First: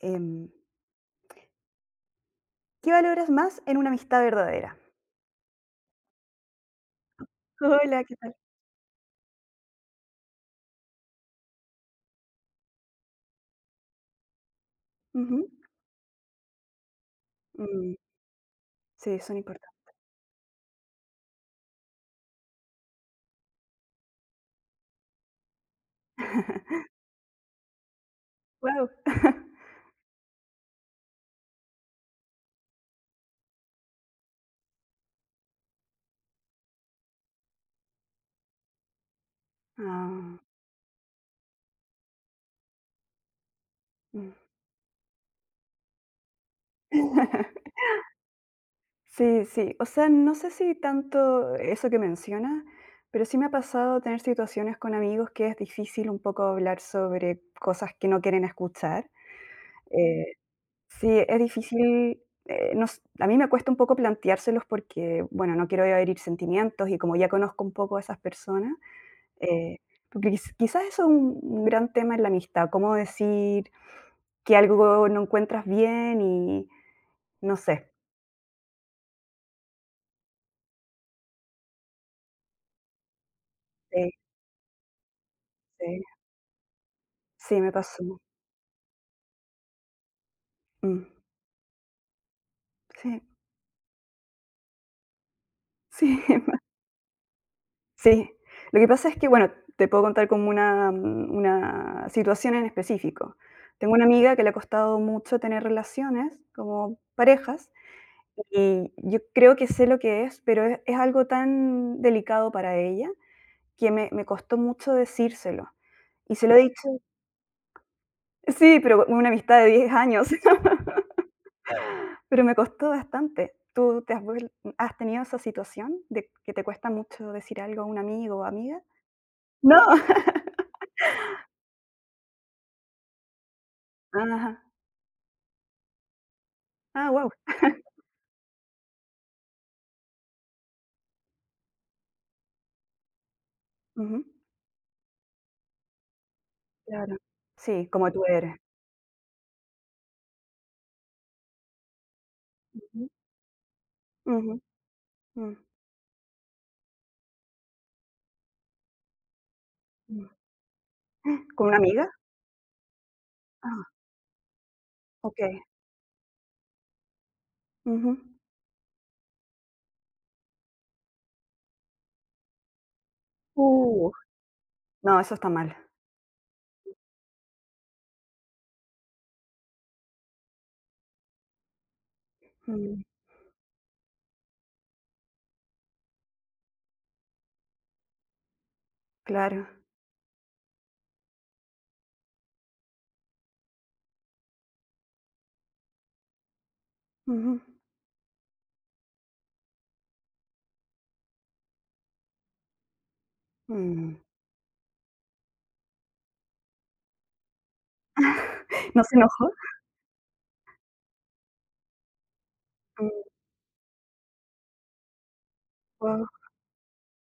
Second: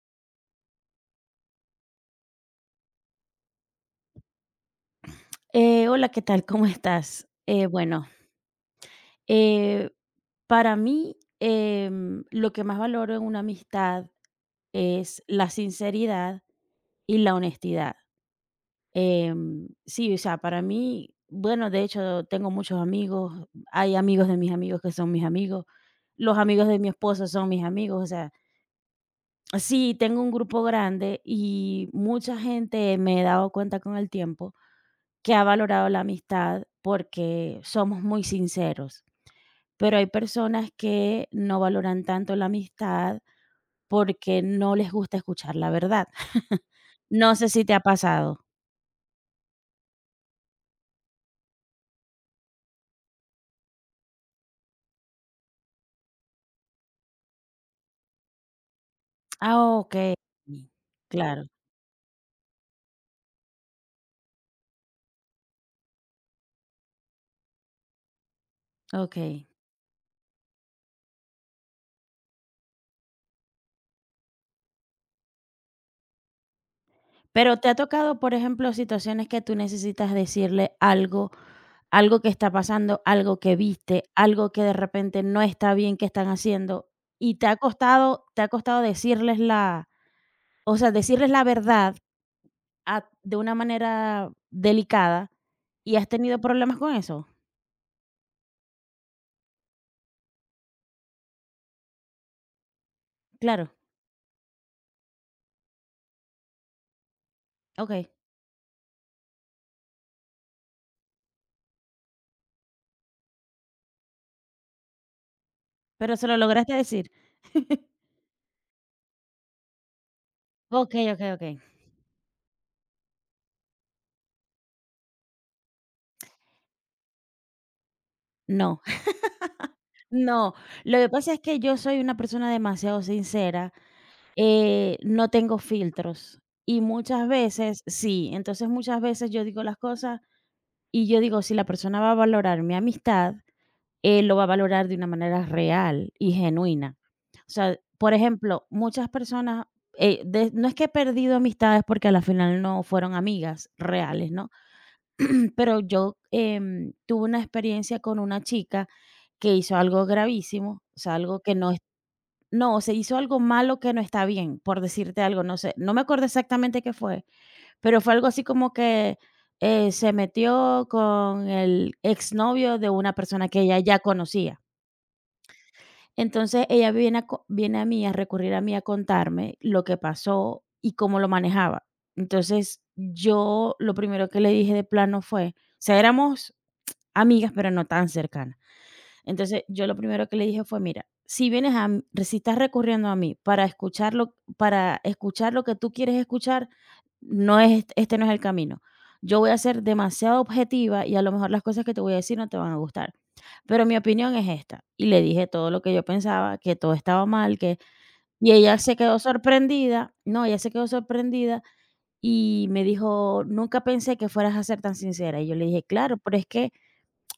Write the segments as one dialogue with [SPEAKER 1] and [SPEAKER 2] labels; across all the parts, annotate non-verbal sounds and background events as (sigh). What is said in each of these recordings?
[SPEAKER 1] Em, ¿Qué valoras más en una amistad verdadera?
[SPEAKER 2] Hola, ¿qué tal? ¿Cómo estás? Eh,
[SPEAKER 1] Hola,
[SPEAKER 2] bueno,
[SPEAKER 1] ¿qué tal?
[SPEAKER 2] eh, para mí lo que más valoro en una amistad es
[SPEAKER 1] Ujú.
[SPEAKER 2] la sinceridad y la
[SPEAKER 1] Mm,
[SPEAKER 2] honestidad.
[SPEAKER 1] sí, son
[SPEAKER 2] Em,
[SPEAKER 1] importantes.
[SPEAKER 2] sí, o sea, para mí, bueno, de hecho tengo muchos amigos, hay amigos de mis amigos que son mis amigos, los amigos de mi
[SPEAKER 1] (laughs)
[SPEAKER 2] esposo son mis amigos, o sea,
[SPEAKER 1] Wow. (laughs)
[SPEAKER 2] sí, tengo un grupo grande y mucha gente me he dado cuenta con el tiempo que ha valorado la amistad porque somos muy sinceros. Pero hay
[SPEAKER 1] Ah,
[SPEAKER 2] personas que no valoran tanto la amistad
[SPEAKER 1] mm.
[SPEAKER 2] porque no les gusta escuchar la verdad. (laughs) No sé si te
[SPEAKER 1] (laughs)
[SPEAKER 2] ha pasado.
[SPEAKER 1] Sí, sí. O sea, no sé si tanto eso que mencionas, pero sí me ha pasado tener situaciones con amigos que es difícil un poco hablar sobre cosas que no quieren escuchar.
[SPEAKER 2] Ah, okey.
[SPEAKER 1] Eh, sí, es
[SPEAKER 2] Claro,
[SPEAKER 1] difícil, no s a mí me cuesta un poco planteárselos porque, bueno, no quiero herir sentimientos y como ya conozco un poco a esas personas.
[SPEAKER 2] okey.
[SPEAKER 1] Eh, Porque quizás eso es un gran tema en la amistad: cómo decir que algo no encuentras bien y no
[SPEAKER 2] Pero, ¿te ha
[SPEAKER 1] sé.
[SPEAKER 2] tocado, por ejemplo, situaciones que tú necesitas decirle algo, algo que está pasando, algo que
[SPEAKER 1] Sí,
[SPEAKER 2] viste, algo que de repente no está bien
[SPEAKER 1] sí,
[SPEAKER 2] que están haciendo, y te ha
[SPEAKER 1] sí, me pasó.
[SPEAKER 2] costado te ha costado decirles la o sea,
[SPEAKER 1] Mm,
[SPEAKER 2] decirles la verdad. Ah,
[SPEAKER 1] sí,
[SPEAKER 2] de una manera delicada, ¿y has
[SPEAKER 1] sí, (laughs)
[SPEAKER 2] tenido problemas con eso?
[SPEAKER 1] sí. Lo que pasa es que, bueno, te puedo contar como una situación en específico.
[SPEAKER 2] Claro,
[SPEAKER 1] Tengo una amiga que le ha costado mucho tener relaciones como parejas,
[SPEAKER 2] okey,
[SPEAKER 1] y yo creo que sé lo que es, pero es algo tan delicado para ella que me costó mucho decírselo.
[SPEAKER 2] pero se
[SPEAKER 1] Y
[SPEAKER 2] lo
[SPEAKER 1] se lo he
[SPEAKER 2] lograste
[SPEAKER 1] dicho,
[SPEAKER 2] decir. (laughs)
[SPEAKER 1] sí, pero una amistad de 10 años,
[SPEAKER 2] Okey,
[SPEAKER 1] (laughs)
[SPEAKER 2] okey, okey.
[SPEAKER 1] pero me costó bastante. ¿Tú te has tenido esa situación de que te cuesta mucho decir algo a un amigo o
[SPEAKER 2] No,
[SPEAKER 1] amiga?
[SPEAKER 2] (laughs)
[SPEAKER 1] No. (laughs)
[SPEAKER 2] no, lo que pasa es que yo soy una persona demasiado sincera,
[SPEAKER 1] Ajá.
[SPEAKER 2] no tengo filtros y
[SPEAKER 1] Ah,
[SPEAKER 2] muchas
[SPEAKER 1] wow.
[SPEAKER 2] veces
[SPEAKER 1] (laughs)
[SPEAKER 2] sí, entonces muchas veces yo digo las cosas y yo digo, si la persona va a valorar mi amistad, él lo va a valorar de una manera real y genuina.
[SPEAKER 1] Claro.
[SPEAKER 2] O sea,
[SPEAKER 1] Sí, como
[SPEAKER 2] por
[SPEAKER 1] tú eres.
[SPEAKER 2] ejemplo, muchas personas, no es que he perdido amistades porque a la final no
[SPEAKER 1] Ujú.
[SPEAKER 2] fueron amigas reales, ¿no?
[SPEAKER 1] Ujú. Mm.
[SPEAKER 2] (clears throat) Pero yo tuve una experiencia con una chica que hizo algo
[SPEAKER 1] Mm.
[SPEAKER 2] gravísimo, o sea, algo que
[SPEAKER 1] ¿Con
[SPEAKER 2] no es,
[SPEAKER 1] una amiga?
[SPEAKER 2] no, se hizo algo malo
[SPEAKER 1] Ah,
[SPEAKER 2] que no está bien, por decirte algo, no
[SPEAKER 1] okey.
[SPEAKER 2] sé, no me acuerdo exactamente qué fue, pero fue
[SPEAKER 1] Ujú.
[SPEAKER 2] algo así como que se metió con el exnovio de una persona que ella ya
[SPEAKER 1] Uh,
[SPEAKER 2] conocía.
[SPEAKER 1] no, eso está mal.
[SPEAKER 2] Entonces ella viene a mí, a recurrir a mí a contarme lo que pasó y cómo lo manejaba. Entonces,
[SPEAKER 1] Mm,
[SPEAKER 2] yo lo primero que le dije de plano fue, o sea, éramos amigas, pero no tan cercanas. Entonces,
[SPEAKER 1] claro.
[SPEAKER 2] yo lo primero que le dije fue: "Mira, si estás recurriendo a mí para escucharlo, para escuchar lo que tú quieres escuchar,
[SPEAKER 1] Ujú.
[SPEAKER 2] no es el camino. Yo voy a ser demasiado objetiva y a lo mejor las cosas que te voy a decir no te van a gustar, pero mi
[SPEAKER 1] Mm.
[SPEAKER 2] opinión es esta". Y le dije todo lo que yo pensaba, que todo estaba mal, que
[SPEAKER 1] (laughs) ¿No se enojó?
[SPEAKER 2] ella se quedó sorprendida y me
[SPEAKER 1] Mm,
[SPEAKER 2] dijo: "Nunca pensé que fueras a ser tan sincera". Y yo le dije: "Claro, pero es que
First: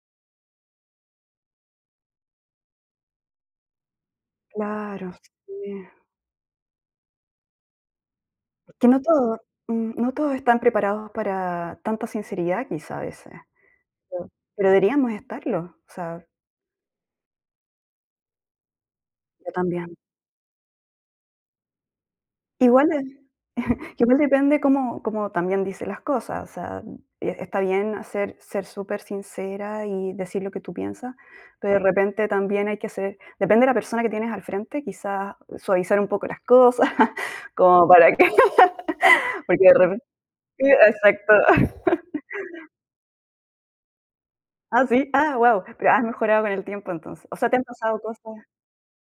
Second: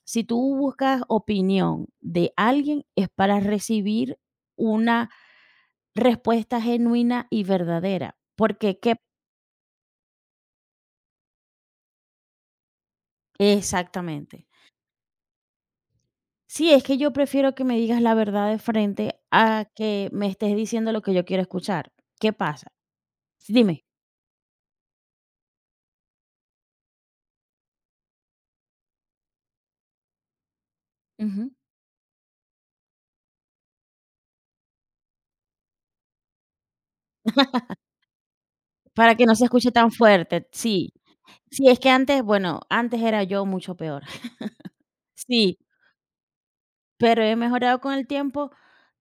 [SPEAKER 2] si tú buscas opinión de alguien, es para recibir una
[SPEAKER 1] claro, sí.
[SPEAKER 2] respuesta genuina y verdadera. Porque,
[SPEAKER 1] que
[SPEAKER 2] ¿qué?
[SPEAKER 1] no todo mm, No todos están preparados para tanta sinceridad quizá a veces, pero
[SPEAKER 2] Exactamente.
[SPEAKER 1] deberíamos estarlo, o sea,
[SPEAKER 2] Sí, es que yo prefiero que me digas la verdad de frente
[SPEAKER 1] yo
[SPEAKER 2] a
[SPEAKER 1] también.
[SPEAKER 2] que me estés diciendo lo que yo quiero escuchar. ¿Qué pasa?
[SPEAKER 1] Igual de
[SPEAKER 2] Dime.
[SPEAKER 1] Igual depende cómo también dice las cosas. O sea, está bien hacer ser súper sincera y decir lo que tú piensas,
[SPEAKER 2] Ujú.
[SPEAKER 1] pero de repente también hay que ser, depende de la persona que tienes al frente, quizás suavizar un poco las cosas, (laughs) como para que
[SPEAKER 2] Para que no se
[SPEAKER 1] (laughs) porque
[SPEAKER 2] escuche
[SPEAKER 1] de
[SPEAKER 2] tan
[SPEAKER 1] repente,
[SPEAKER 2] fuerte. Sí.
[SPEAKER 1] exacto.
[SPEAKER 2] Sí, es que antes, bueno, antes era yo mucho peor.
[SPEAKER 1] Ah,
[SPEAKER 2] (laughs)
[SPEAKER 1] sí, ah,
[SPEAKER 2] Sí.
[SPEAKER 1] wow. Pero has mejorado con el tiempo
[SPEAKER 2] Pero
[SPEAKER 1] entonces.
[SPEAKER 2] he
[SPEAKER 1] O sea, te han
[SPEAKER 2] mejorado con
[SPEAKER 1] pasado
[SPEAKER 2] el
[SPEAKER 1] cosas.
[SPEAKER 2] tiempo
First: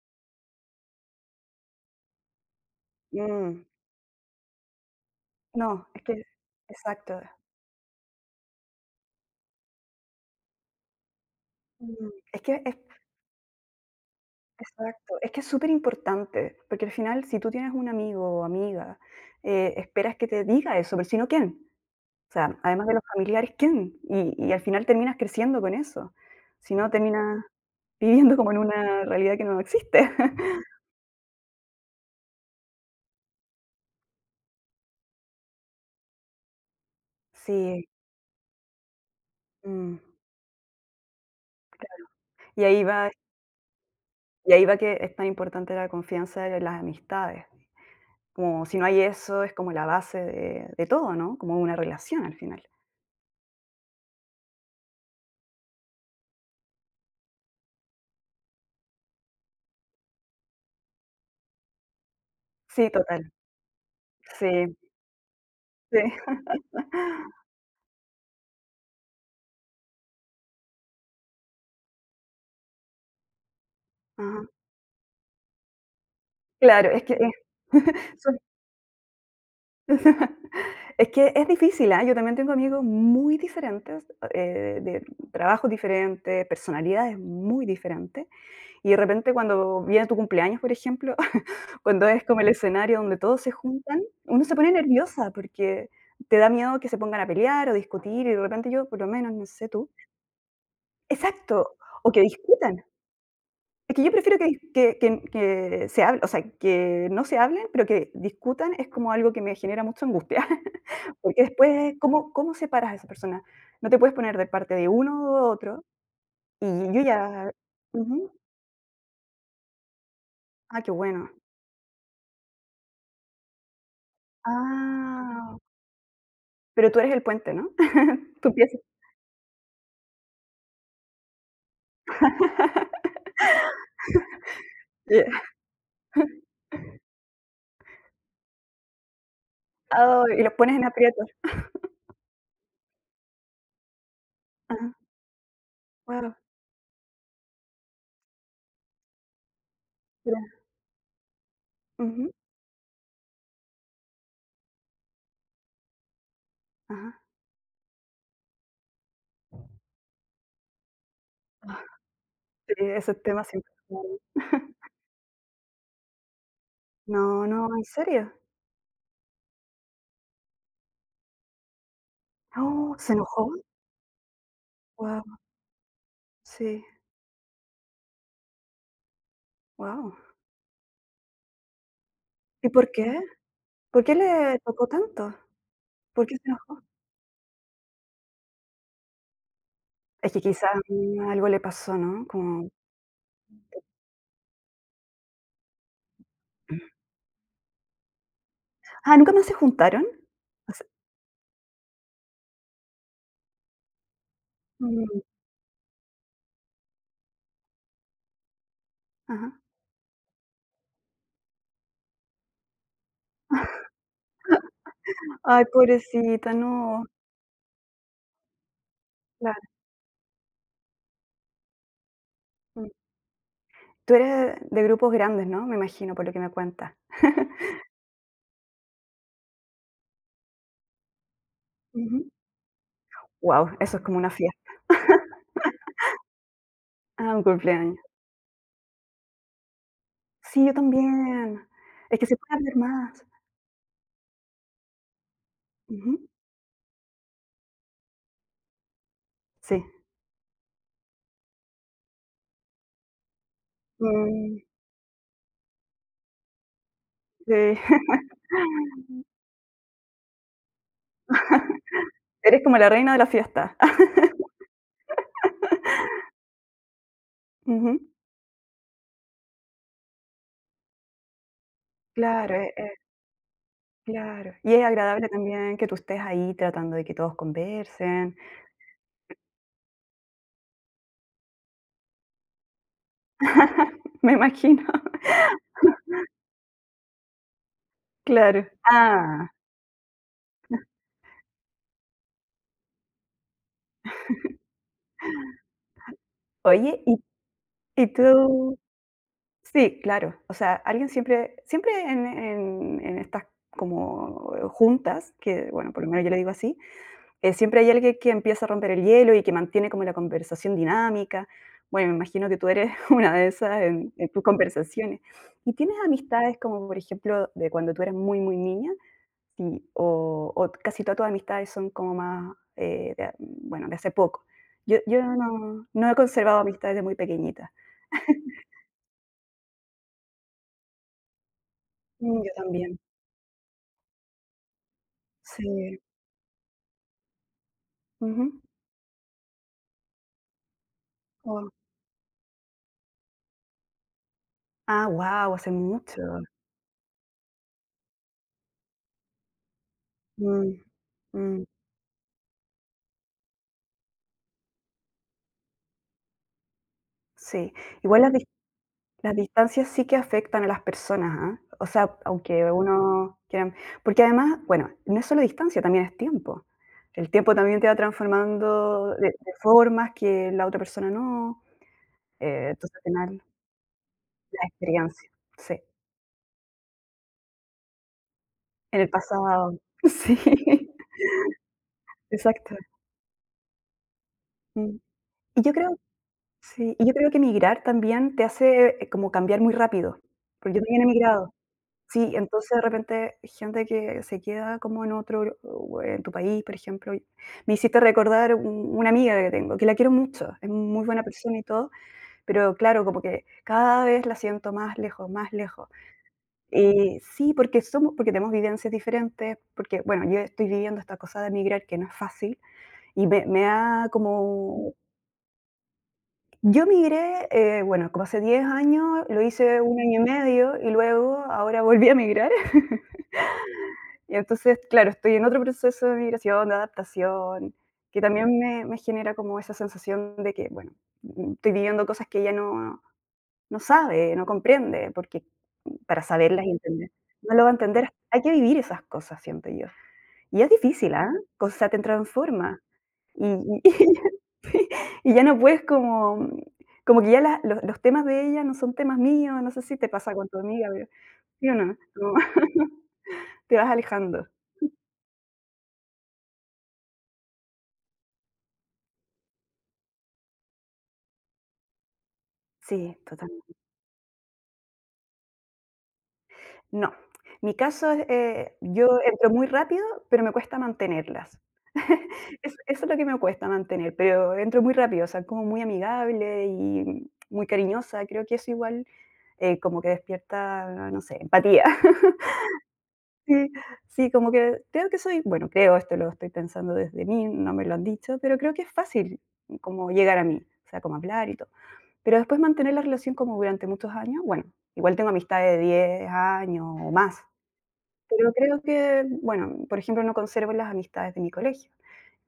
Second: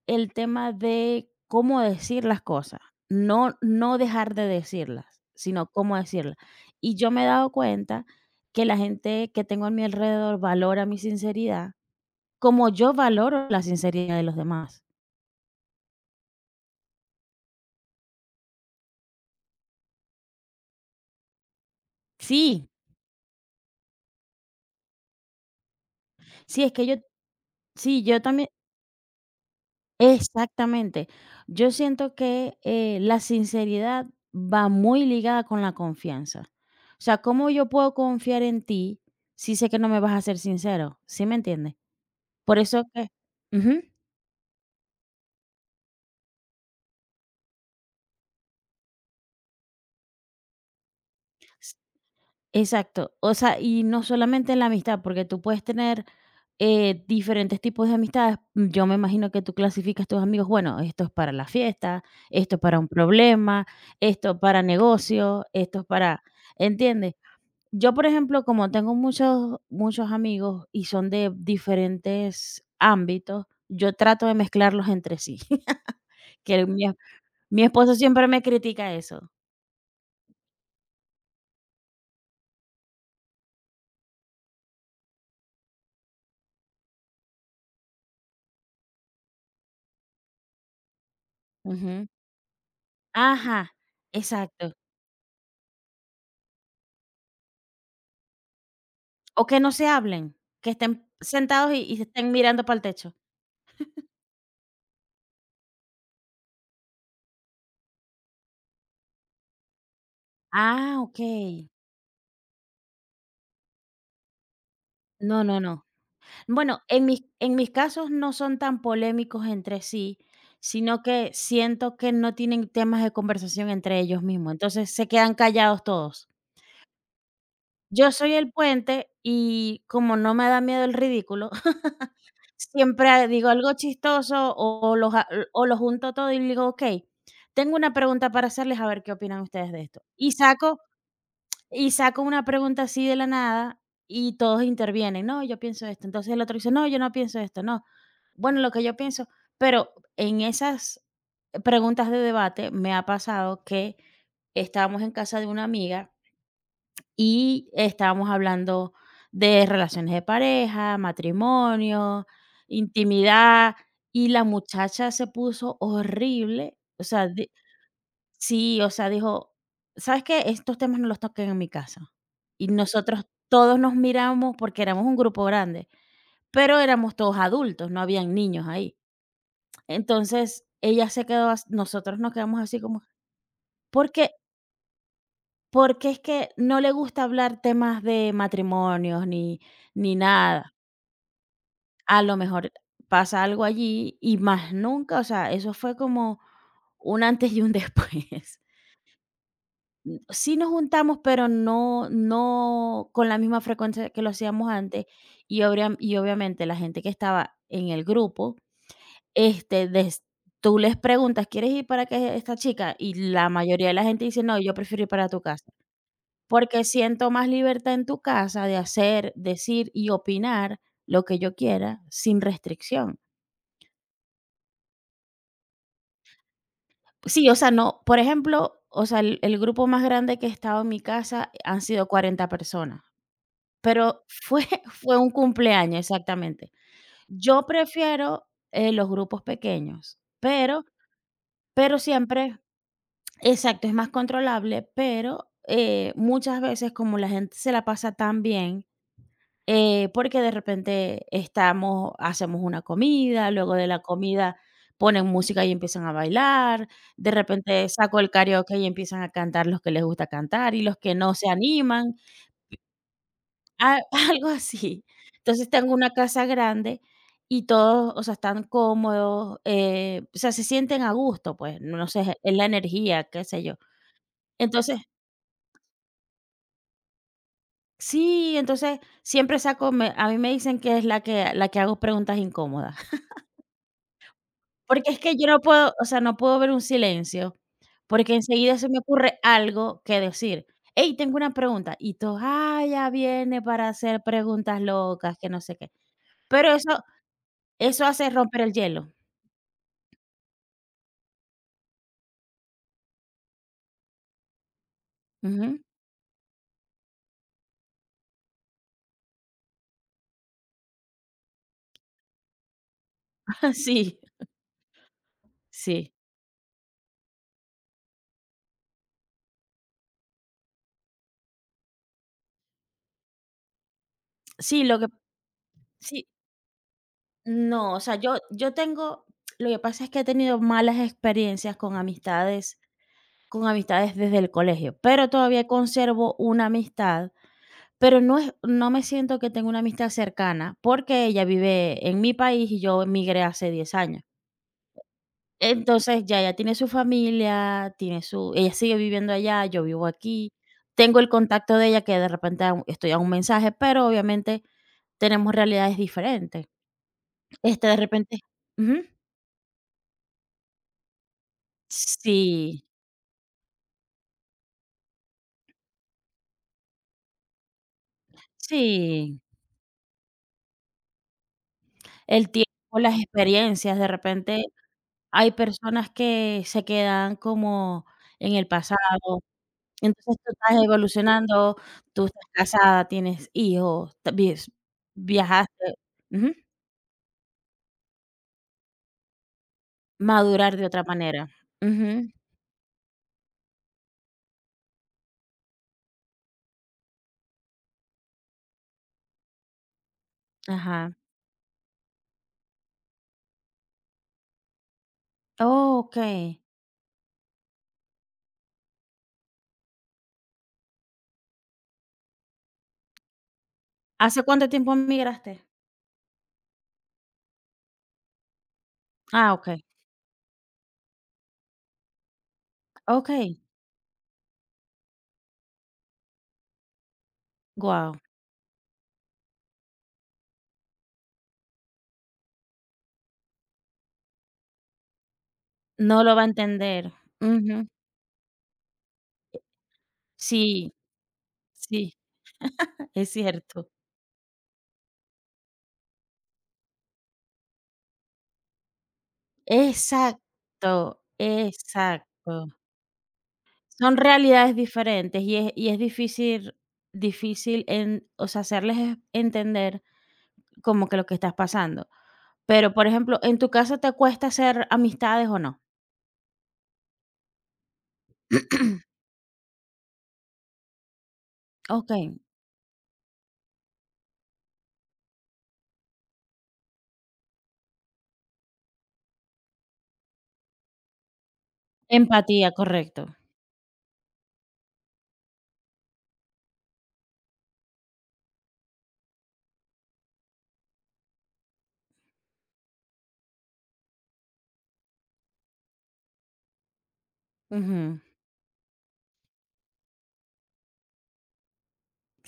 [SPEAKER 2] el tema de cómo decir las cosas, no
[SPEAKER 1] Mm,
[SPEAKER 2] no dejar de decirlas, sino
[SPEAKER 1] no,
[SPEAKER 2] cómo
[SPEAKER 1] es que
[SPEAKER 2] decirlas. Y yo
[SPEAKER 1] exacto,
[SPEAKER 2] me he dado cuenta que la gente que tengo a mi alrededor valora mi sinceridad,
[SPEAKER 1] mm, es que
[SPEAKER 2] como
[SPEAKER 1] es
[SPEAKER 2] yo valoro la sinceridad de los demás.
[SPEAKER 1] exacto, es que es súper importante porque al final, si tú tienes un amigo o amiga, esperas que te diga eso, pero si no, ¿quién? O sea,
[SPEAKER 2] Sí,
[SPEAKER 1] además de los familiares, ¿quién? Y al final terminas creciendo con eso,
[SPEAKER 2] sí, es
[SPEAKER 1] si
[SPEAKER 2] que
[SPEAKER 1] no,
[SPEAKER 2] yo
[SPEAKER 1] terminas
[SPEAKER 2] sí, yo
[SPEAKER 1] viviendo
[SPEAKER 2] también.
[SPEAKER 1] como en una realidad que no existe. (laughs)
[SPEAKER 2] Exactamente. Yo siento que, la sinceridad va muy ligada con la confianza. O sea, ¿cómo yo
[SPEAKER 1] Sí,
[SPEAKER 2] puedo confiar en ti si sé que no me
[SPEAKER 1] mm,
[SPEAKER 2] vas a ser sincero? ¿Sí me entiendes?
[SPEAKER 1] claro.
[SPEAKER 2] Por
[SPEAKER 1] Y
[SPEAKER 2] eso
[SPEAKER 1] ahí
[SPEAKER 2] que
[SPEAKER 1] va
[SPEAKER 2] ujú,
[SPEAKER 1] y ahí va que es tan importante la confianza de las amistades. Como si no hay eso, es como la base de todo, ¿no? Como
[SPEAKER 2] s
[SPEAKER 1] una relación al final.
[SPEAKER 2] exacto. O sea, y no solamente en la amistad, porque tú puedes tener, diferentes tipos de amistades. Yo me imagino que tú clasificas tus amigos, bueno, esto es para la fiesta, esto es para un
[SPEAKER 1] Sí, total.
[SPEAKER 2] problema, esto para
[SPEAKER 1] Sí,
[SPEAKER 2] negocio, esto es
[SPEAKER 1] sí.
[SPEAKER 2] para,
[SPEAKER 1] (laughs)
[SPEAKER 2] ¿entiendes? Yo, por ejemplo, como tengo muchos amigos y son de diferentes ámbitos, yo trato de
[SPEAKER 1] Ajá.
[SPEAKER 2] mezclarlos entre sí, (laughs) que mi
[SPEAKER 1] Claro, es que
[SPEAKER 2] mi
[SPEAKER 1] es
[SPEAKER 2] esposo
[SPEAKER 1] (laughs)
[SPEAKER 2] siempre
[SPEAKER 1] son
[SPEAKER 2] me critica eso.
[SPEAKER 1] (laughs) es que es difícil, ¿ah? Yo también tengo amigos muy diferentes, de trabajos diferentes, personalidades muy diferentes, y de repente cuando viene tu cumpleaños, por ejemplo, (laughs)
[SPEAKER 2] Ujú.
[SPEAKER 1] cuando es como el escenario donde todos se
[SPEAKER 2] Ajá,
[SPEAKER 1] juntan, uno se pone
[SPEAKER 2] exacto.
[SPEAKER 1] nerviosa porque te da miedo que se pongan a pelear o discutir, y de repente yo, por lo menos,
[SPEAKER 2] O
[SPEAKER 1] no
[SPEAKER 2] que
[SPEAKER 1] sé
[SPEAKER 2] no se
[SPEAKER 1] tú.
[SPEAKER 2] hablen, que estén
[SPEAKER 1] Exacto,
[SPEAKER 2] sentados y se
[SPEAKER 1] o que
[SPEAKER 2] estén mirando
[SPEAKER 1] discutan.
[SPEAKER 2] para el techo.
[SPEAKER 1] Es que yo prefiero que dis que se hable, o sea, que no se hablen, pero que discutan es como algo que me genera mucha angustia,
[SPEAKER 2] Ah,
[SPEAKER 1] (laughs) porque
[SPEAKER 2] okey.
[SPEAKER 1] después, ¿cómo separas a esa persona? No te puedes poner de parte de uno o de
[SPEAKER 2] No, no,
[SPEAKER 1] otro,
[SPEAKER 2] no. Bueno,
[SPEAKER 1] y yo
[SPEAKER 2] en mis
[SPEAKER 1] ya,
[SPEAKER 2] en mis casos
[SPEAKER 1] ujú.
[SPEAKER 2] no son tan polémicos entre sí,
[SPEAKER 1] Ah, qué
[SPEAKER 2] sino
[SPEAKER 1] bueno.
[SPEAKER 2] que siento que no tienen temas de conversación entre ellos mismos, entonces se quedan
[SPEAKER 1] Ah,
[SPEAKER 2] callados todos.
[SPEAKER 1] pero tú eres el puente, ¿no?
[SPEAKER 2] Yo
[SPEAKER 1] (laughs)
[SPEAKER 2] soy
[SPEAKER 1] Tú
[SPEAKER 2] el
[SPEAKER 1] empiezas,
[SPEAKER 2] puente y como no me da miedo el ridículo, (laughs) siempre digo algo chistoso o lo ja
[SPEAKER 1] ya.
[SPEAKER 2] o lo junto todo y digo: "Okey, tengo una pregunta para hacerles, a ver qué opinan ustedes de esto". Y
[SPEAKER 1] Ay, y los pones
[SPEAKER 2] saco
[SPEAKER 1] en aprietos.
[SPEAKER 2] y saco una pregunta así de la nada y todos
[SPEAKER 1] Ajá.
[SPEAKER 2] intervienen: "No, yo pienso esto". Entonces
[SPEAKER 1] Guau,
[SPEAKER 2] el otro dice: "No, yo no pienso esto, no". Bueno, lo que yo pienso, pero en
[SPEAKER 1] ya.
[SPEAKER 2] esas preguntas de
[SPEAKER 1] Ujú.
[SPEAKER 2] debate me ha pasado que estábamos en casa de una amiga
[SPEAKER 1] Ajá.
[SPEAKER 2] y estábamos hablando de relaciones de pareja,
[SPEAKER 1] Ah,
[SPEAKER 2] matrimonio,
[SPEAKER 1] sí, ese tema siempre.
[SPEAKER 2] intimidad, y la
[SPEAKER 1] (laughs)
[SPEAKER 2] muchacha se puso horrible. O sea,
[SPEAKER 1] No,
[SPEAKER 2] di
[SPEAKER 1] no, ¿en serio?
[SPEAKER 2] sí, o sea, dijo: "¿Sabes qué? Estos temas no los toquen en mi casa". Y
[SPEAKER 1] Oh, ¿se
[SPEAKER 2] nosotros
[SPEAKER 1] enojó?
[SPEAKER 2] todos nos miramos porque éramos un
[SPEAKER 1] Guau,
[SPEAKER 2] grupo grande, pero
[SPEAKER 1] sí,
[SPEAKER 2] éramos todos adultos, no habían niños ahí.
[SPEAKER 1] guau.
[SPEAKER 2] Entonces, ella se quedó as nosotros nos quedamos
[SPEAKER 1] ¿Y
[SPEAKER 2] así
[SPEAKER 1] por
[SPEAKER 2] como
[SPEAKER 1] qué? ¿Por qué
[SPEAKER 2] porque.
[SPEAKER 1] le tocó tanto?
[SPEAKER 2] Porque es
[SPEAKER 1] ¿Por qué
[SPEAKER 2] que
[SPEAKER 1] se
[SPEAKER 2] no
[SPEAKER 1] enojó?
[SPEAKER 2] le gusta hablar temas de matrimonios ni ni
[SPEAKER 1] Es que
[SPEAKER 2] nada.
[SPEAKER 1] quizás, mm, algo le pasó,
[SPEAKER 2] A
[SPEAKER 1] ¿no?
[SPEAKER 2] lo
[SPEAKER 1] Como,
[SPEAKER 2] mejor pasa algo allí y más nunca, o sea, eso fue como un antes y un después. (laughs)
[SPEAKER 1] ah, ¿nunca más se juntaron?
[SPEAKER 2] Sí nos
[SPEAKER 1] O se,
[SPEAKER 2] juntamos, pero no con la misma frecuencia que lo hacíamos antes,
[SPEAKER 1] mm,
[SPEAKER 2] y obria y obviamente la gente que estaba en el grupo,
[SPEAKER 1] ajá.
[SPEAKER 2] este, des tú les preguntas: "¿Quieres ir para que esta chica?", y la mayoría
[SPEAKER 1] (laughs)
[SPEAKER 2] de la gente dice: "No, yo prefiero ir para tu
[SPEAKER 1] Ay,
[SPEAKER 2] casa".
[SPEAKER 1] pobrecita,
[SPEAKER 2] Porque
[SPEAKER 1] no,
[SPEAKER 2] siento más libertad en tu casa de hacer,
[SPEAKER 1] claro,
[SPEAKER 2] decir y opinar lo que yo quiera sin
[SPEAKER 1] mm.
[SPEAKER 2] restricción.
[SPEAKER 1] Tú eres de grupos grandes, ¿no? Me imagino, por lo que me cuentas.
[SPEAKER 2] Sí, o sea,
[SPEAKER 1] (laughs)
[SPEAKER 2] no, por ejemplo, o sea, el grupo más grande que he estado en mi casa han sido
[SPEAKER 1] Ujú.
[SPEAKER 2] 40 personas,
[SPEAKER 1] Guau, eso es como
[SPEAKER 2] pero
[SPEAKER 1] una fiesta.
[SPEAKER 2] fue (laughs) fue un
[SPEAKER 1] (laughs)
[SPEAKER 2] cumpleaños, exactamente.
[SPEAKER 1] Ah, un
[SPEAKER 2] Yo
[SPEAKER 1] cumpleaños.
[SPEAKER 2] prefiero, los grupos pequeños,
[SPEAKER 1] Sí, yo también.
[SPEAKER 2] pero
[SPEAKER 1] Es que se puede
[SPEAKER 2] siempre
[SPEAKER 1] hablar más.
[SPEAKER 2] exacto, es más controlable, pero,
[SPEAKER 1] Ujú.
[SPEAKER 2] muchas veces, como la gente se la pasa tan bien.
[SPEAKER 1] Sí.
[SPEAKER 2] Porque de repente estamos hacemos una comida, luego de la comida
[SPEAKER 1] Mm,
[SPEAKER 2] ponen música y empiezan a bailar, de
[SPEAKER 1] sí.
[SPEAKER 2] repente saco el karaoke y
[SPEAKER 1] (laughs)
[SPEAKER 2] empiezan a cantar los que les gusta cantar y los que no se animan,
[SPEAKER 1] Eres como la reina de la fiesta.
[SPEAKER 2] a
[SPEAKER 1] (laughs)
[SPEAKER 2] (laughs) algo así. Entonces, tengo una casa grande y
[SPEAKER 1] Ujú.
[SPEAKER 2] todos, o sea, están cómodos, o sea, se sienten a gusto, pues, no sé, es
[SPEAKER 1] Claro,
[SPEAKER 2] la energía, qué sé yo.
[SPEAKER 1] claro. Y es
[SPEAKER 2] Entonces
[SPEAKER 1] agradable también que tú estés ahí tratando de que todos conversen.
[SPEAKER 2] sí, entonces siempre saco me a mí me dicen que es la que hago preguntas incómodas.
[SPEAKER 1] (laughs) Me imagino.
[SPEAKER 2] Porque es que yo no puedo, o sea, no puedo ver un silencio, porque
[SPEAKER 1] Claro.
[SPEAKER 2] enseguida se me ocurre
[SPEAKER 1] Ah,
[SPEAKER 2] algo que decir. Hey, tengo una pregunta. Y tú, ah, ya viene para hacer preguntas locas, que no sé qué. Pero eso
[SPEAKER 1] oye,
[SPEAKER 2] eso
[SPEAKER 1] ¿y
[SPEAKER 2] hace romper el
[SPEAKER 1] tú?
[SPEAKER 2] hielo.
[SPEAKER 1] Sí, claro. O sea, alguien siempre siempre en en estas como juntas, que,
[SPEAKER 2] Ujú.
[SPEAKER 1] bueno, por lo menos yo le digo así. Siempre hay alguien que empieza a romper el hielo y que mantiene como la conversación dinámica. Bueno, me imagino que tú eres (laughs) una de
[SPEAKER 2] (laughs)
[SPEAKER 1] esas
[SPEAKER 2] Sí,
[SPEAKER 1] en tus conversaciones. ¿Y tienes
[SPEAKER 2] sí.
[SPEAKER 1] amistades como, por ejemplo, de cuando tú eras muy, muy niña? Sí, o casi todas tus amistades son como más, de bueno, de hace poco.
[SPEAKER 2] Sí,
[SPEAKER 1] Yo,
[SPEAKER 2] lo que
[SPEAKER 1] yo no, no he
[SPEAKER 2] sí,
[SPEAKER 1] conservado amistades de muy pequeñita.
[SPEAKER 2] no, o sea, yo yo tengo lo que pasa es que he tenido malas experiencias con
[SPEAKER 1] Mm, yo
[SPEAKER 2] amistades
[SPEAKER 1] también.
[SPEAKER 2] con amistades desde el colegio, pero todavía
[SPEAKER 1] Sí.
[SPEAKER 2] conservo una amistad. Pero no es
[SPEAKER 1] Ujú.
[SPEAKER 2] no me siento que tengo una amistad cercana, porque ella
[SPEAKER 1] Oh.
[SPEAKER 2] vive en mi país y yo emigré hace 10 años.
[SPEAKER 1] Ah, wow, hace mucho.
[SPEAKER 2] Entonces, ya ella tiene su familia, tiene su ella sigue viviendo allá, yo vivo aquí.
[SPEAKER 1] Mm,
[SPEAKER 2] Tengo el
[SPEAKER 1] mm,
[SPEAKER 2] contacto de ella que de repente a estoy a un mensaje, pero obviamente tenemos realidades diferentes.
[SPEAKER 1] sí.
[SPEAKER 2] Este, de
[SPEAKER 1] Igual
[SPEAKER 2] repente ujú.
[SPEAKER 1] las distancias sí que afectan a las personas, ¿ah? O sea, aunque
[SPEAKER 2] Sí,
[SPEAKER 1] uno quiera, porque además, bueno, no es solo distancia, también es tiempo. El tiempo también te va transformando de
[SPEAKER 2] sí.
[SPEAKER 1] formas que la otra persona no,
[SPEAKER 2] El tiempo,
[SPEAKER 1] entonces al
[SPEAKER 2] las
[SPEAKER 1] final
[SPEAKER 2] experiencias, de repente
[SPEAKER 1] la experiencia,
[SPEAKER 2] hay
[SPEAKER 1] sí,
[SPEAKER 2] personas que se quedan como en el pasado.
[SPEAKER 1] en el pasado, (laughs)
[SPEAKER 2] Entonces,
[SPEAKER 1] sí,
[SPEAKER 2] tú estás evolucionando, tú estás
[SPEAKER 1] exacto,
[SPEAKER 2] casada, tienes hijos, ta vies
[SPEAKER 1] mm. Y yo
[SPEAKER 2] viajaste,
[SPEAKER 1] creo
[SPEAKER 2] ujú,
[SPEAKER 1] Sí, y yo creo que emigrar también te hace, como cambiar muy rápido,
[SPEAKER 2] madurar
[SPEAKER 1] porque yo
[SPEAKER 2] de
[SPEAKER 1] también
[SPEAKER 2] otra
[SPEAKER 1] he
[SPEAKER 2] manera.
[SPEAKER 1] emigrado.
[SPEAKER 2] Ujú,
[SPEAKER 1] Sí, entonces de repente gente que se queda como en otro o en tu país, por ejemplo. Me hiciste recordar u una amiga que tengo, que la quiero mucho, es muy
[SPEAKER 2] ajá.
[SPEAKER 1] buena persona y todo, pero claro, como que cada vez la siento más lejos, más lejos.
[SPEAKER 2] Okey.
[SPEAKER 1] Y sí, porque somos, porque tenemos vivencias diferentes, porque, bueno, yo estoy viviendo esta cosa de emigrar que no es fácil y me da
[SPEAKER 2] ¿Hace cuánto tiempo
[SPEAKER 1] como.
[SPEAKER 2] emigraste?
[SPEAKER 1] Yo migré, bueno, como hace 10 años, lo
[SPEAKER 2] Ah,
[SPEAKER 1] hice
[SPEAKER 2] okey,
[SPEAKER 1] un año y medio y luego ahora volví a migrar. (laughs)
[SPEAKER 2] okey,
[SPEAKER 1] Y entonces, claro, estoy en otro proceso de migración, de adaptación,
[SPEAKER 2] guau.
[SPEAKER 1] que también me genera como esa sensación de que, bueno, mm, estoy viviendo cosas que ella no, no sabe, no comprende, porque para
[SPEAKER 2] No lo va a
[SPEAKER 1] saberlas y entender,
[SPEAKER 2] entender.
[SPEAKER 1] no lo va a
[SPEAKER 2] Ujú.
[SPEAKER 1] entender. Hay que vivir esas cosas, siento yo. Y es
[SPEAKER 2] Sí,
[SPEAKER 1] difícil, ¿ah? O sea, te
[SPEAKER 2] sí,
[SPEAKER 1] transforma.
[SPEAKER 2] (laughs) es
[SPEAKER 1] Y, y,
[SPEAKER 2] cierto.
[SPEAKER 1] (laughs) sí, y ya no puedes como, como que ya los temas de ella no son temas míos, no sé si te pasa con tu amiga,
[SPEAKER 2] Exacto,
[SPEAKER 1] pero, ¿sí o no? Como
[SPEAKER 2] exacto.
[SPEAKER 1] (laughs) te vas
[SPEAKER 2] Son
[SPEAKER 1] alejando.
[SPEAKER 2] realidades diferentes y es difícil difícil en o sea, hacerles entender como que lo que estás pasando. Pero, por
[SPEAKER 1] Sí,
[SPEAKER 2] ejemplo, ¿en
[SPEAKER 1] totalmente.
[SPEAKER 2] tu caso te cuesta hacer amistades o no?
[SPEAKER 1] No, mi caso es, yo entro muy rápido, pero me cuesta mantenerlas. (laughs)
[SPEAKER 2] Okey,
[SPEAKER 1] Es eso es lo que me cuesta mantener, pero entro muy rápido, o sea, como muy amigable y muy cariñosa, creo que eso igual, como que despierta, no sé, empatía. (laughs)
[SPEAKER 2] empatía, correcto.
[SPEAKER 1] Sí, sí, como que creo que soy, bueno, creo, esto lo estoy pensando desde mí, no me lo han dicho, pero creo que es fácil como llegar a mí, o sea, como hablar y todo. Pero después mantener la relación como durante muchos años, bueno, igual tengo amistades de 10 años o más,
[SPEAKER 2] Ujú,
[SPEAKER 1] pero creo que, bueno, por ejemplo, no conservo las amistades de mi colegio.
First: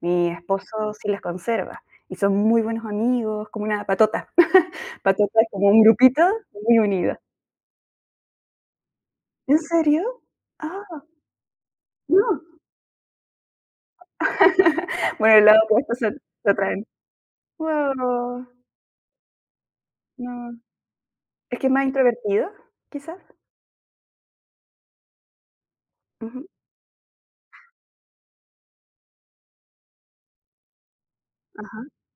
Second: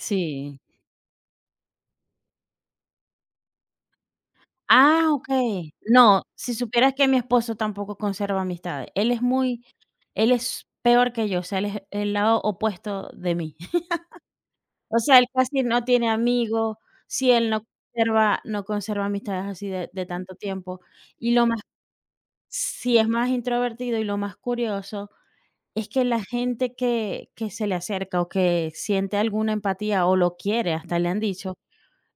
[SPEAKER 1] Mi esposo sí las conserva y son muy buenos amigos, como una patota. (laughs)
[SPEAKER 2] Ah,
[SPEAKER 1] Patota es como
[SPEAKER 2] okey.
[SPEAKER 1] un grupito
[SPEAKER 2] No, si
[SPEAKER 1] muy
[SPEAKER 2] supieras que mi
[SPEAKER 1] unido.
[SPEAKER 2] esposo tampoco conserva amistades.
[SPEAKER 1] ¿En serio?
[SPEAKER 2] Él es
[SPEAKER 1] Ah,
[SPEAKER 2] peor que yo, o sea, él es el lado
[SPEAKER 1] no.
[SPEAKER 2] opuesto de mí. (laughs)
[SPEAKER 1] (laughs)
[SPEAKER 2] O sea, él
[SPEAKER 1] Bueno, el lado
[SPEAKER 2] casi no
[SPEAKER 1] opuesto
[SPEAKER 2] tiene
[SPEAKER 1] se
[SPEAKER 2] amigos,
[SPEAKER 1] atraen.
[SPEAKER 2] si él no conserva
[SPEAKER 1] Wow,
[SPEAKER 2] no conserva amistades así de tanto
[SPEAKER 1] no.
[SPEAKER 2] tiempo. Y lo
[SPEAKER 1] Es
[SPEAKER 2] más
[SPEAKER 1] que es más introvertido,
[SPEAKER 2] si es
[SPEAKER 1] quizás.
[SPEAKER 2] más introvertido y lo más curioso. Es que la
[SPEAKER 1] Ujú,
[SPEAKER 2] gente que se le acerca o que siente alguna empatía o lo quiere, hasta le han dicho,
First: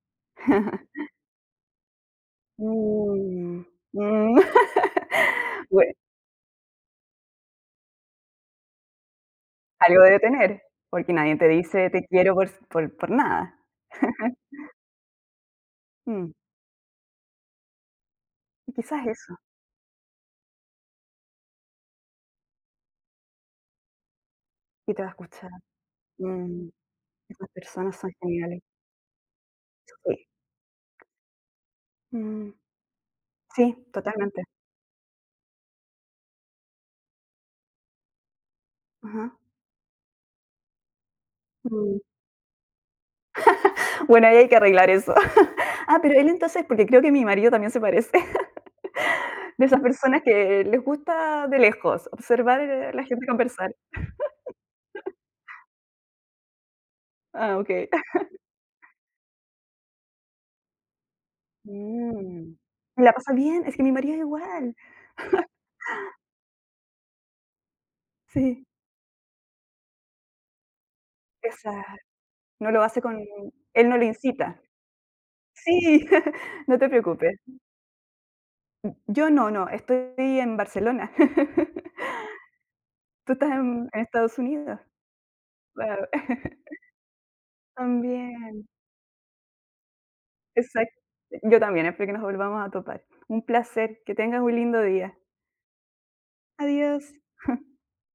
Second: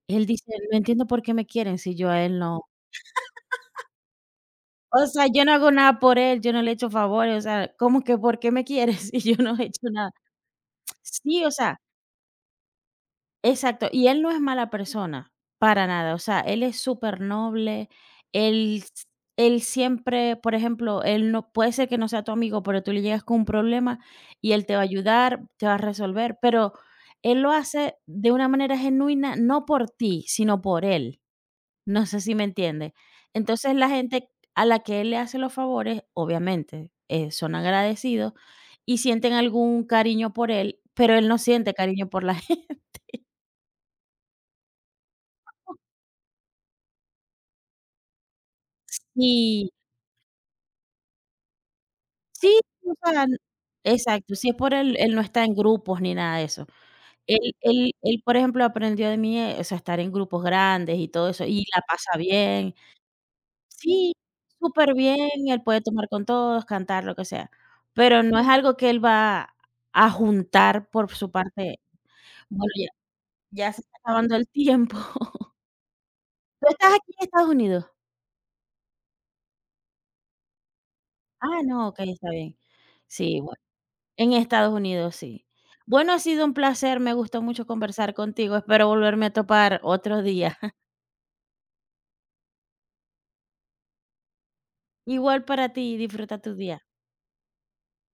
[SPEAKER 2] él
[SPEAKER 1] ajá.
[SPEAKER 2] dice: "No entiendo
[SPEAKER 1] (laughs)
[SPEAKER 2] por qué me quieren si yo a él no,
[SPEAKER 1] Mm, mm.
[SPEAKER 2] o sea, yo no
[SPEAKER 1] (laughs)
[SPEAKER 2] hago
[SPEAKER 1] Bueno,
[SPEAKER 2] nada por él, yo no le he hecho favores, o sea, ¿cómo que por qué me quieres (laughs) si yo no he hecho
[SPEAKER 1] algo
[SPEAKER 2] nada?".
[SPEAKER 1] debe tener, porque nadie
[SPEAKER 2] Sí,
[SPEAKER 1] te
[SPEAKER 2] o sea,
[SPEAKER 1] dice: "Te quiero" por nada.
[SPEAKER 2] exacto, y él no
[SPEAKER 1] (laughs)
[SPEAKER 2] es mala persona, para nada, o
[SPEAKER 1] Mm.
[SPEAKER 2] sea, él es súper noble,
[SPEAKER 1] Y
[SPEAKER 2] él s
[SPEAKER 1] quizás eso,
[SPEAKER 2] él siempre, por ejemplo, él no puede ser que no sea tu amigo, pero tú le llegas con un problema y él te va a
[SPEAKER 1] y te va a
[SPEAKER 2] ayudar,
[SPEAKER 1] escuchar.
[SPEAKER 2] te va a resolver,
[SPEAKER 1] Mm,
[SPEAKER 2] pero él
[SPEAKER 1] esas
[SPEAKER 2] lo hace
[SPEAKER 1] personas son
[SPEAKER 2] de una
[SPEAKER 1] geniales.
[SPEAKER 2] manera genuina, no por
[SPEAKER 1] Sí.
[SPEAKER 2] ti, sino por él, no sé si me
[SPEAKER 1] Mm,
[SPEAKER 2] entiende. Entonces,
[SPEAKER 1] sí,
[SPEAKER 2] la gente
[SPEAKER 1] totalmente.
[SPEAKER 2] a la que él le hace los favores, obviamente, son agradecidos y
[SPEAKER 1] Ajá.
[SPEAKER 2] sienten algún cariño por él, pero él no siente
[SPEAKER 1] Mm.
[SPEAKER 2] cariño por la (laughs) gente.
[SPEAKER 1] (laughs) Bueno, ahí hay que arreglar eso. (laughs) Ah, pero él entonces, porque creo que mi marido también se parece, (laughs) de esas personas que les gusta de lejos
[SPEAKER 2] Sí,
[SPEAKER 1] observar a
[SPEAKER 2] o
[SPEAKER 1] la
[SPEAKER 2] sea,
[SPEAKER 1] gente conversar.
[SPEAKER 2] exacto, si es por él, él no está en grupos ni nada de eso. Él
[SPEAKER 1] Ah, okey.
[SPEAKER 2] él él,
[SPEAKER 1] (laughs)
[SPEAKER 2] por ejemplo, aprendió de mí, o sea, estar en grupos grandes y todo eso, y la pasa
[SPEAKER 1] Mm.
[SPEAKER 2] bien.
[SPEAKER 1] Y la pasa bien, es que mi
[SPEAKER 2] Sí,
[SPEAKER 1] marido es igual.
[SPEAKER 2] súper bien. Él puede tomar con todos, cantar, lo que sea, pero no es
[SPEAKER 1] Sí,
[SPEAKER 2] algo que él va a juntar por su
[SPEAKER 1] esa
[SPEAKER 2] parte.
[SPEAKER 1] no
[SPEAKER 2] Bueno,
[SPEAKER 1] lo
[SPEAKER 2] ya
[SPEAKER 1] hace con
[SPEAKER 2] ya se
[SPEAKER 1] él,
[SPEAKER 2] está
[SPEAKER 1] no lo
[SPEAKER 2] acabando el
[SPEAKER 1] incita.
[SPEAKER 2] tiempo. (laughs)
[SPEAKER 1] Sí,
[SPEAKER 2] ¿Tú
[SPEAKER 1] (laughs) no te
[SPEAKER 2] estás aquí en
[SPEAKER 1] preocupes.
[SPEAKER 2] Estados Unidos?
[SPEAKER 1] Yo no, no, estoy en Barcelona.
[SPEAKER 2] Ah, no, okey,
[SPEAKER 1] (laughs)
[SPEAKER 2] está bien.
[SPEAKER 1] Tú
[SPEAKER 2] Sí,
[SPEAKER 1] estás
[SPEAKER 2] bueno.
[SPEAKER 1] en
[SPEAKER 2] En
[SPEAKER 1] Estados
[SPEAKER 2] Estados
[SPEAKER 1] Unidos.
[SPEAKER 2] Unidos, sí.
[SPEAKER 1] Claro.
[SPEAKER 2] Bueno, ha sido un
[SPEAKER 1] (laughs)
[SPEAKER 2] placer, me gustó mucho conversar contigo,
[SPEAKER 1] También,
[SPEAKER 2] espero volverme a topar otro día.
[SPEAKER 1] exacto. Yo también, espero que nos volvamos a topar. Un placer, que tengas un lindo
[SPEAKER 2] (laughs)
[SPEAKER 1] día.
[SPEAKER 2] Igual para ti, disfruta tu día.
[SPEAKER 1] Adiós.